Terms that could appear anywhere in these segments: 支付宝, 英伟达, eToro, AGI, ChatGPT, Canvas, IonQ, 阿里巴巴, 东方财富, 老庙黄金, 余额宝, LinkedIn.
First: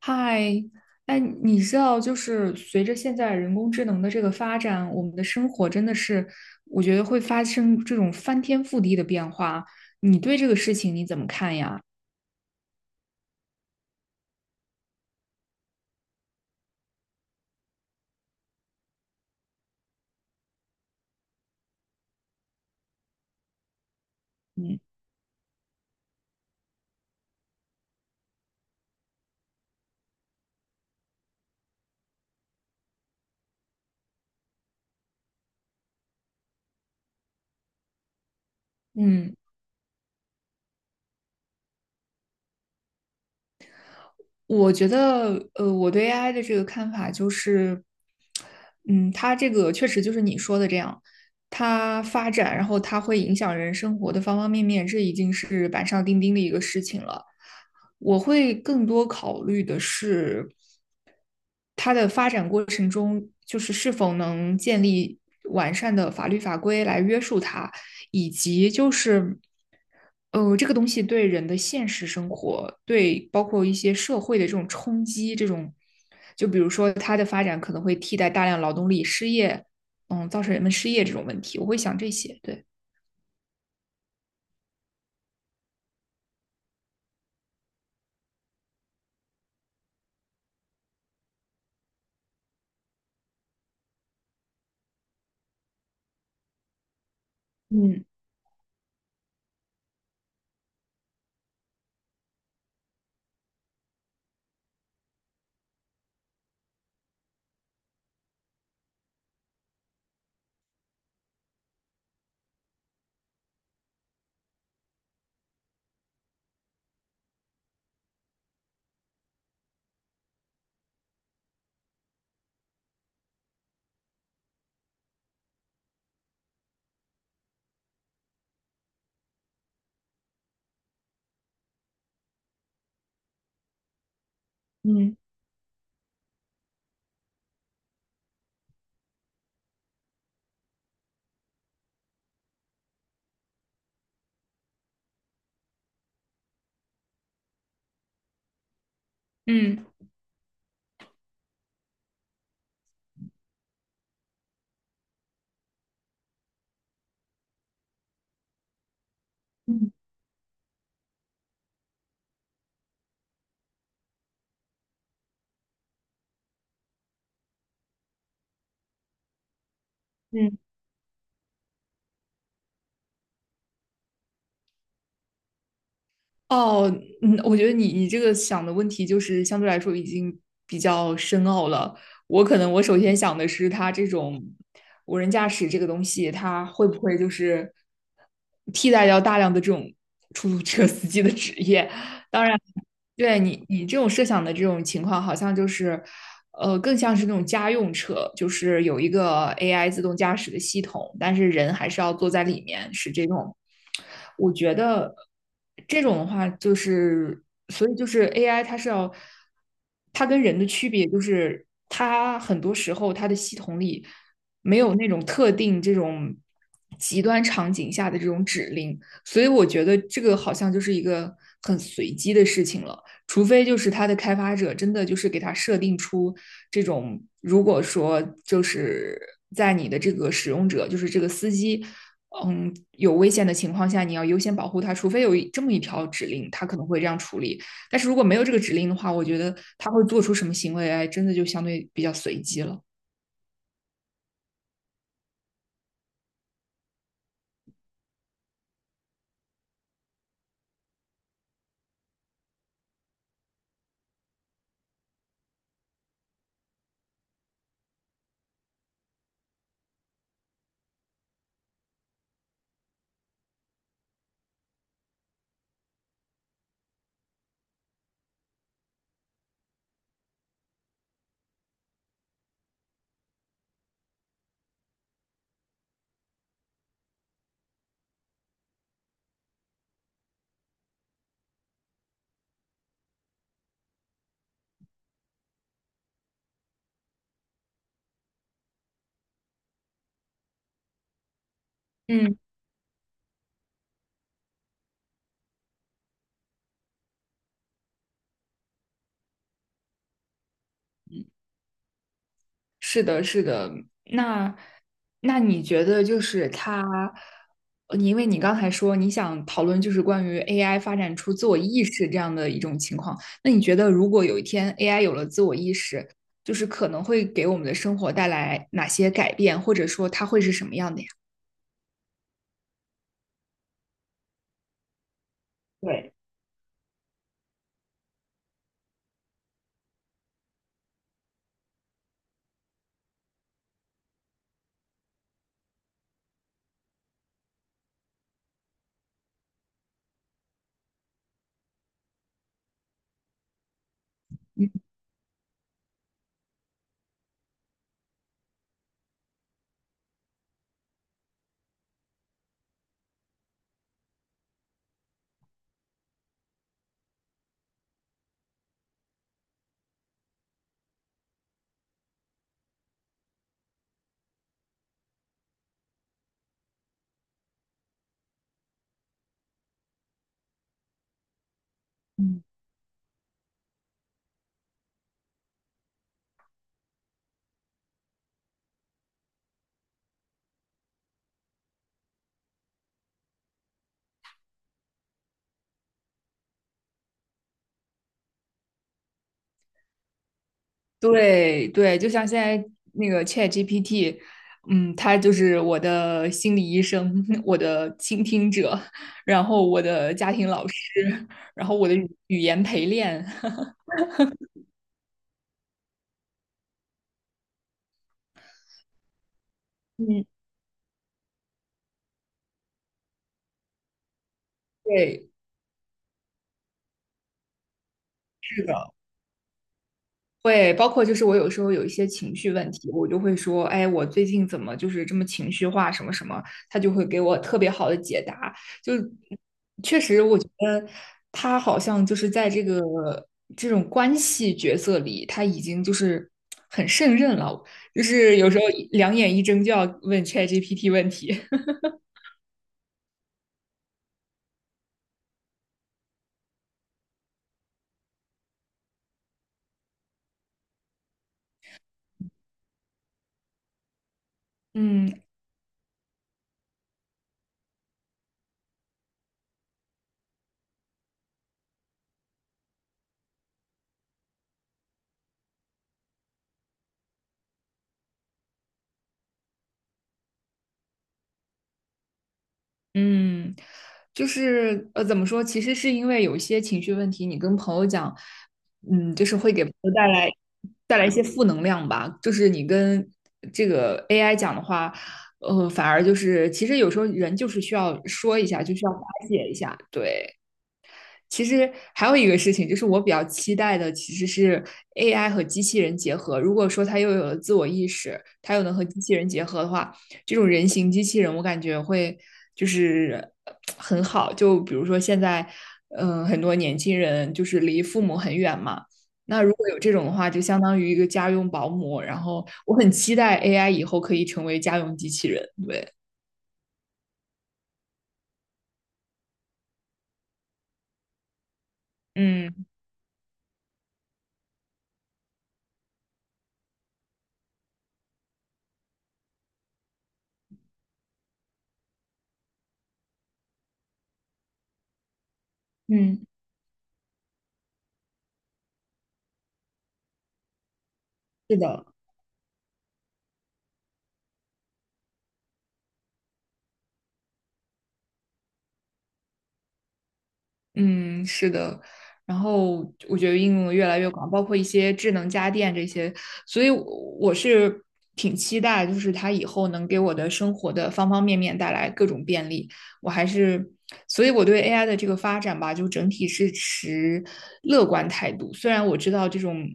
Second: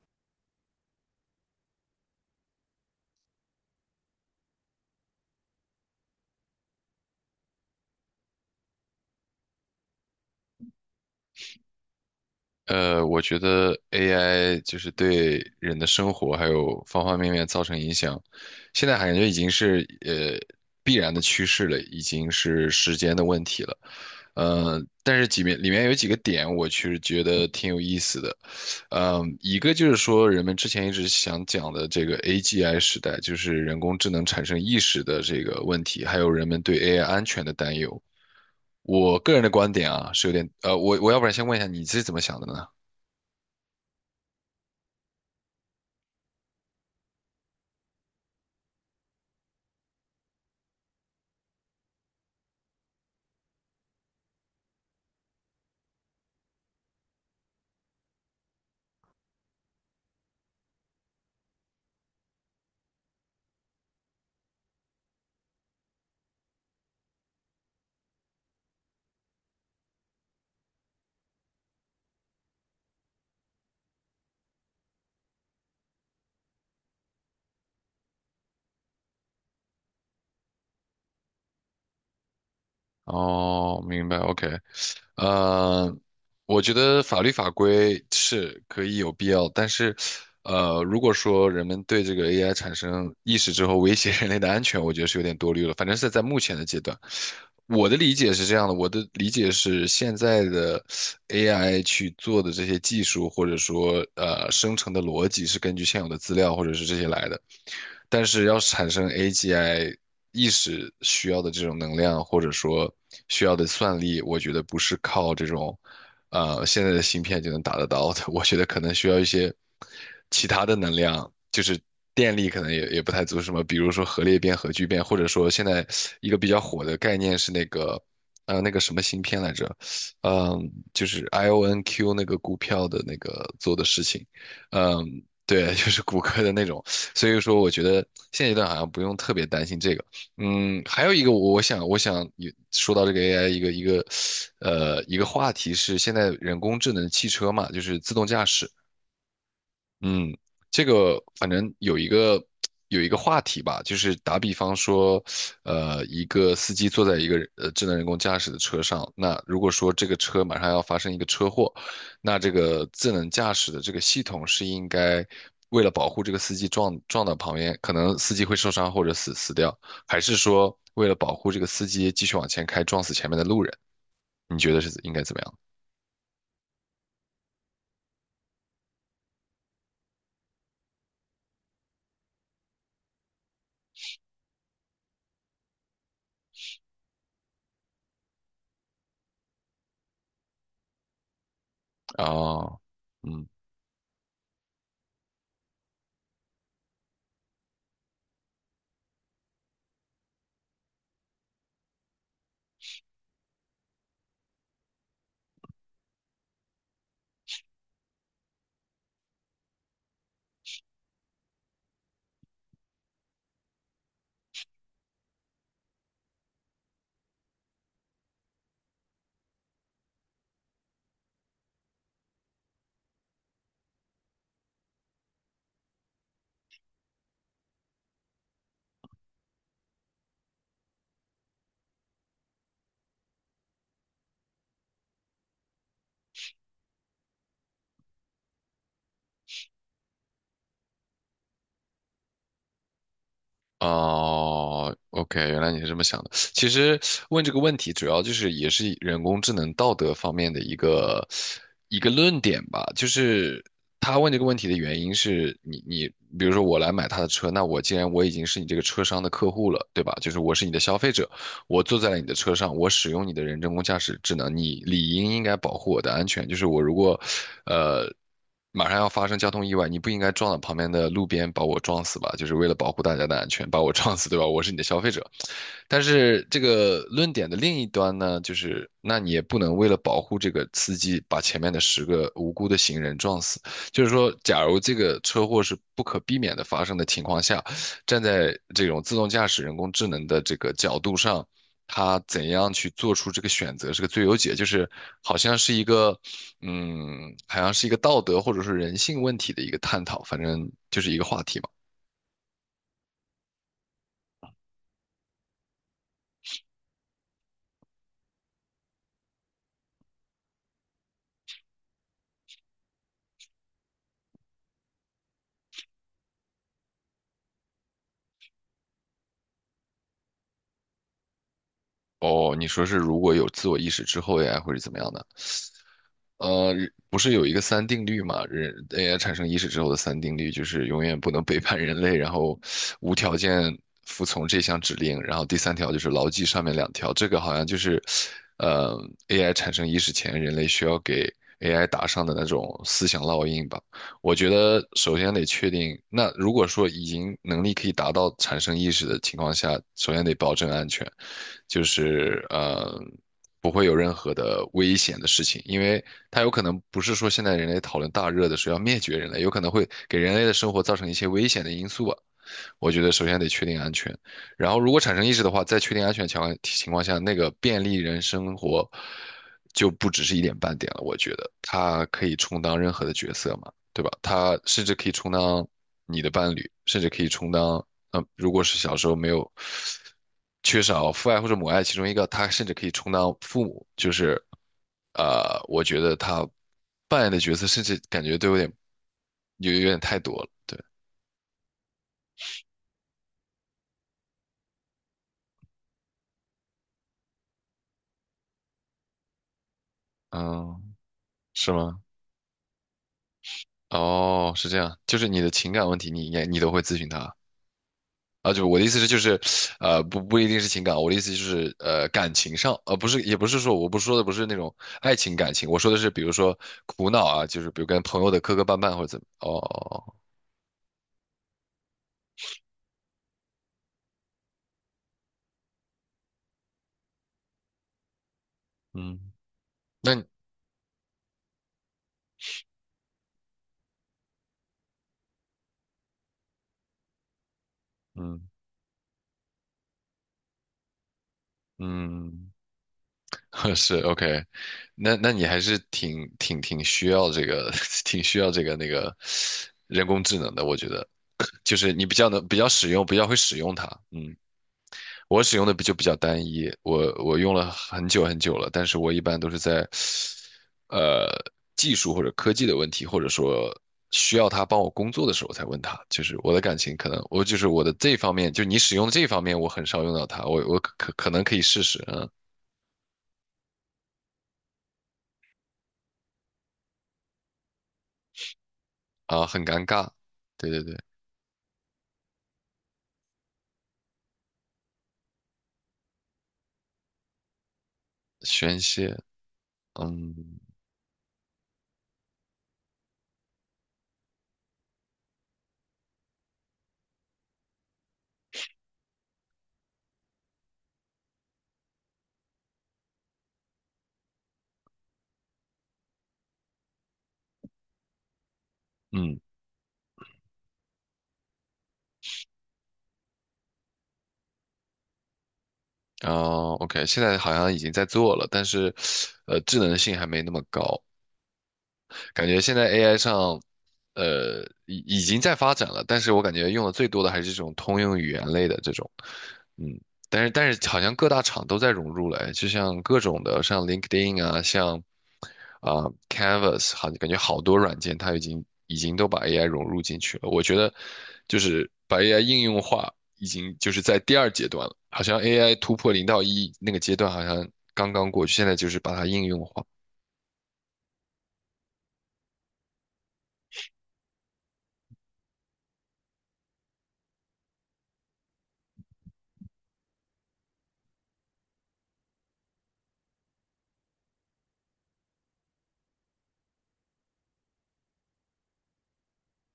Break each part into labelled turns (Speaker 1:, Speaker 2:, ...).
Speaker 1: 嗨，哎，你知道，就是随着现在人工智能的这个发展，我们的生活真的是，我觉得会发生这种翻天覆地的变化。你对这个事情你怎么看呀？
Speaker 2: 我觉得 AI 就是对人的生活还有方方面面造成影响，现在感觉已经是必然的趋势了，已经是时间的问题了。
Speaker 1: 嗯
Speaker 2: 但是几面里面有几个点，我其实觉得挺有意思的。一个就是说人们之前一直想讲的这个 AGI 时代，就是人工智能产生意识的这个问题，还有人们对 AI 安全的担忧。我个
Speaker 1: 嗯，
Speaker 2: 人的观点啊，是有点我要不然先问一下你是怎么想的呢？
Speaker 1: 我觉得，我对 AI 的这个看法就是，嗯，它这个确实就是你说的这样，它发展，然后它会影响人生活的方方面面，这已经是板上钉钉的一个事情了。我会更多考虑的是。它的发展过程中，就是是否能建立完善的法律法规来约束它，以及就是，这个东西对人的现实生活，对包括一些社会的这种冲击，这种，就比如说它的发展可能会替代大量劳动力失业，嗯，造成人们失业这种问题，我会想这些，对，
Speaker 2: 哦，明白，OK。呃，我觉得法律法规是可以有必要，但是，如果说人们对这个 AI 产生意识之后威胁人类的安全，我觉得是有点多虑了。反正是在目前的阶段，我的
Speaker 1: 嗯
Speaker 2: 理解是这样的，我的理解是现在的 AI 去做的这些技术，或者说生成的逻辑是根据现有的资料或者是这些来的。但是要产生 AGI 意识需要的这种能量，或者说需要的算力，我觉得不是靠这种现在的芯片就能达得到的。我觉得可能需要一些其他的能量，就是电力可能也不太足，什么比如说核裂变、核聚变，或者说现在一个比较火的概念是那个。那个什么芯片来着？就是 IONQ 那个股票的那个做的事情。
Speaker 1: 嗯
Speaker 2: 嗯，对。就是谷歌的那种。所以说，我觉得现阶段好像不用特别担心这个。嗯，还有一个我，我想，我想也说到这个 AI 一个话题是现在人工智能汽车嘛，就是自动驾驶。
Speaker 1: 嗯。
Speaker 2: 嗯，这个反正有一个话题吧，就是打比方说，一个司机坐在一个智能人工驾驶的车上，那如果说
Speaker 1: 嗯
Speaker 2: 这个车马上要发生一个车祸，那这个智能驾驶的这个系统是应该为了保护这个司机撞到旁边，可能司机会受伤或者死掉，还是
Speaker 1: 嗯，
Speaker 2: 说为了保护这个司机继续往前开撞死前面的路人？你觉得是应该怎么样？
Speaker 1: 哦，嗯，我觉得你这个想的问题就是相对来说已经比较深奥了。我可能我首先想的是，它这种无人驾驶这个东西，它会不会就是替代掉大量的这种出租车司机的职业？当然。
Speaker 2: 哦。
Speaker 1: 对
Speaker 2: 嗯
Speaker 1: 你这种设想的这种情况，好像就是，更像是那种家用车，就是有一个 AI 自动驾驶的系统，但是人还是要坐在里面，是这种。我觉得这种的话，就是所以就是 AI 它是要，它跟人的区别就是它很多时候它的系统里没有那种特定这种极端场景下的这种指令，所以我觉得这个好像就是一个很随机的事情了。除非就是它的开发者真的就是给它设定出这种，如果说就是在你的这个使用者，就是这个司机，嗯，有危险的情况下，你要优先保护他，除非有这么一条指令，它可能会这样处理。但是如果没有这个指令的话，我觉得他会做出什么行为，哎，真的就相对比较随机了。
Speaker 2: 哦，OK，原来你是这么想的。其实问这个问题，主要就是也是人工智能道德方面的一个论点吧。就是他问这个问题的原因是你，比如说我来买他的车，那我既然我已经是你这个车商的客户了，对吧？就是我是你的消费者，我坐在了你的车上，我使用你的人工驾驶智能，你理应应该保护我的安全。就是我如果呃。马上要发生交通意外，你不应该撞到旁边的路边把我撞死吧？就是为了保护大家的安全，把我撞死，对吧？我是你的消费者。但是这个论点的另一端呢，就是那你也不能为了保护这个司机，把前面的10个无辜的行人撞死。就是说，假如这个车祸是不可避免的发生的情况下，站在这种自动驾驶、人工智能的这个角度上，它
Speaker 1: 嗯，
Speaker 2: 怎样去做出这个选择是个最优解，就是好像是一个嗯，好像是一个道德或者是人性问题的一个探讨，反正就是一个话题嘛。
Speaker 1: 是的，是的。那你觉得就是它，你因为你刚才说你想讨论就是关于 AI 发展出自我意识这样的一种情况，那你觉得如果有一天 AI 有了自我意识，就是可能会给我们的生活带来哪些改变，或者说它会是什么样的呀？
Speaker 2: 哦，你说是如果有自我意识之后呀，或者怎么样的？
Speaker 1: 对。
Speaker 2: 呃，不是有一个三定律嘛？人 AI 产生意识之后的三定律就是永远不能背叛人类，然后无条件服从这项指令，然后第三条就是牢记上面两条。这个好像就是，呃，AI 产生意识前，人类需要给 AI 打上的那种思想烙印吧。我觉得首先得确定，那如果说已经能力可以达到产生意识的情况下，首先得保证安全，就是不会有任何的危险的事情，因为它有可能不是说现在人类讨论大热的时候要灭绝人类，有可能会给人类的生活造成一些危险的因素啊。我觉得首先得确定安全，然后如果产生意识的话，在确定安全情况下，那个便利人生活就不只是一点半点了。我觉得他可以
Speaker 1: 嗯。
Speaker 2: 充当任何的角色嘛，对吧？他甚至可以充当你的伴侣，甚至可以充当，如果是小时候没有缺少父爱或者母爱其中一个，他甚至可以充当父母，就是，我觉得他扮演的角色甚至感觉都有点，有点太多了。对。
Speaker 1: 对对，就像现在那个 ChatGPT，嗯，它就是我的心理医生，我的倾听者，然后我的家庭老师，
Speaker 2: 嗯，
Speaker 1: 然
Speaker 2: 是
Speaker 1: 后我的
Speaker 2: 吗？
Speaker 1: 语言陪练。
Speaker 2: 哦，是这样，就是你的情感问题你，应该你都会咨询他啊？就我的意思是，就是，不
Speaker 1: 嗯，
Speaker 2: 不一定是情感，我的意思就是，感情上，不是，也不是说，我不说的不是那种爱
Speaker 1: 对，
Speaker 2: 情感情，我说的是，比如说苦恼啊，就是比如跟朋友的磕磕
Speaker 1: 是
Speaker 2: 绊
Speaker 1: 的。
Speaker 2: 绊或者怎么。哦，哦哦，
Speaker 1: 会，包括就是我有时候有一些情绪问题，我就会说，哎，我最近怎么就是这么情绪化，什么什么，他就会给我特别好的解答。就
Speaker 2: 嗯。
Speaker 1: 确
Speaker 2: 那
Speaker 1: 实，
Speaker 2: 你
Speaker 1: 我觉得他好像就是在这个这种关系角色里，他已经就是很胜任了，就是
Speaker 2: 嗯
Speaker 1: 有时候两眼一睁就要问 ChatGPT 问题。
Speaker 2: 嗯。是， OK。那你还是挺需要这个，挺需要这个那个人工智能的，我觉得，就是你比较使用，比较会使用它。嗯。
Speaker 1: 嗯。
Speaker 2: 我使用的比较单一，我用了很久很久了，但是我一般都是在，呃，技术或者科技的问题，或者说需要他帮我工作的时候才问他。就是我的感情可能我就是我的这方面，就你使用的这方面，我很少用到它，我可能可以试试。嗯。
Speaker 1: 嗯，就是怎么说？其实是因为有一些情绪问题，你跟朋友讲，嗯，就是
Speaker 2: 啊，
Speaker 1: 会
Speaker 2: 很
Speaker 1: 给朋
Speaker 2: 尴
Speaker 1: 友
Speaker 2: 尬，
Speaker 1: 带来
Speaker 2: 对对对。
Speaker 1: 一些负能量吧。就是你跟这个 AI 讲的话，反而就是其实有时候人就是需要说一下，就
Speaker 2: 宣
Speaker 1: 需要发
Speaker 2: 泄。
Speaker 1: 泄一下，对。
Speaker 2: 嗯
Speaker 1: 其实还有一个事情，就是我比较期待的其实是 AI 和机器人结合。如果说它又有了自我意识，它又能和机器人结合的话，这种人形机器人，我感觉会就是很好。就比如说现在，很多年轻人就是离父母很远嘛，
Speaker 2: 嗯。
Speaker 1: 那如果有这种的话，就相当于一个家用保姆。然后我很期待 AI 以后可以成为家用机器人。对，
Speaker 2: 哦，OK，现在好像已经在做了，但是，智能性还没那么高，感觉
Speaker 1: 嗯
Speaker 2: 现在 AI 上，已经在发展了，但是我感觉用的最多的还是这种通用语言类的这种。嗯，但是好像各大厂都在融入了，哎就像各种的，像 LinkedIn 啊，像
Speaker 1: 嗯，
Speaker 2: Canvas，好，感觉好多软件它已经都把 AI 融入进去了。我觉得
Speaker 1: 是
Speaker 2: 就
Speaker 1: 的。
Speaker 2: 是把 AI 应用化，已经就是在第二阶段了，好像 AI 突破零到一那个阶段好像刚刚过去，现在就是把它应用化。
Speaker 1: 嗯，是的。然后我觉得应用得越来越广，包括一些智能家电这些，所以我是挺期待，就是它以后能给我的生活的方方面面带来各种便利。我还是，所以我对 AI 的这个发展吧，就整体是持乐观态度。虽然我知道这种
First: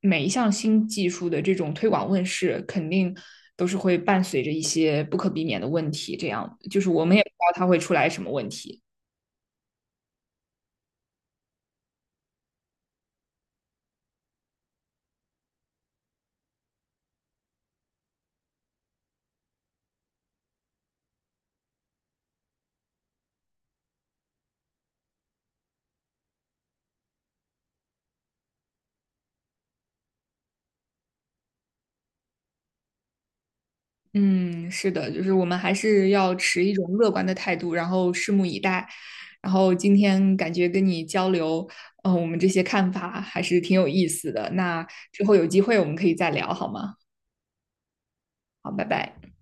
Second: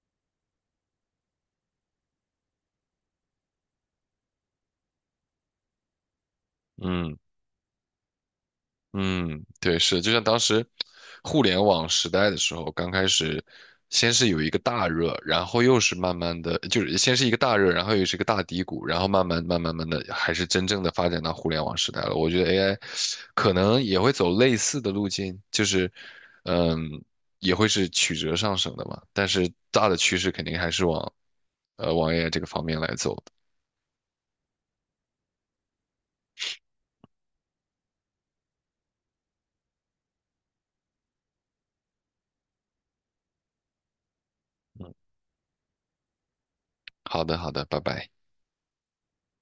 Speaker 1: 每一项新技术的这种推广问世，肯定都是会伴随着一些不可避免的问题，这样就是我
Speaker 2: 嗯。
Speaker 1: 们也不知道它会出来什么问题。
Speaker 2: 嗯，对，是，就像当时互联网时代的时候，刚开始先是有一个大热，然后又是慢慢的，就是先是一个大热，然后又是一个大低谷，然后慢慢慢慢慢的，还是真正的发展到互联网时代了。我觉得 AI 可能也会走类似的路径，就是嗯，也会是曲折上升的嘛，但是大的趋势肯定还是往 AI 这个方面来走的。
Speaker 1: 嗯，是的，就是我们还是要持一种乐观的态度，然后拭目以待。然后今天感觉跟你交流，我们这些看法还是挺有意思的。那之后有机会我们可以再聊，好吗？
Speaker 2: 好的，好的，拜拜。
Speaker 1: 好，拜拜。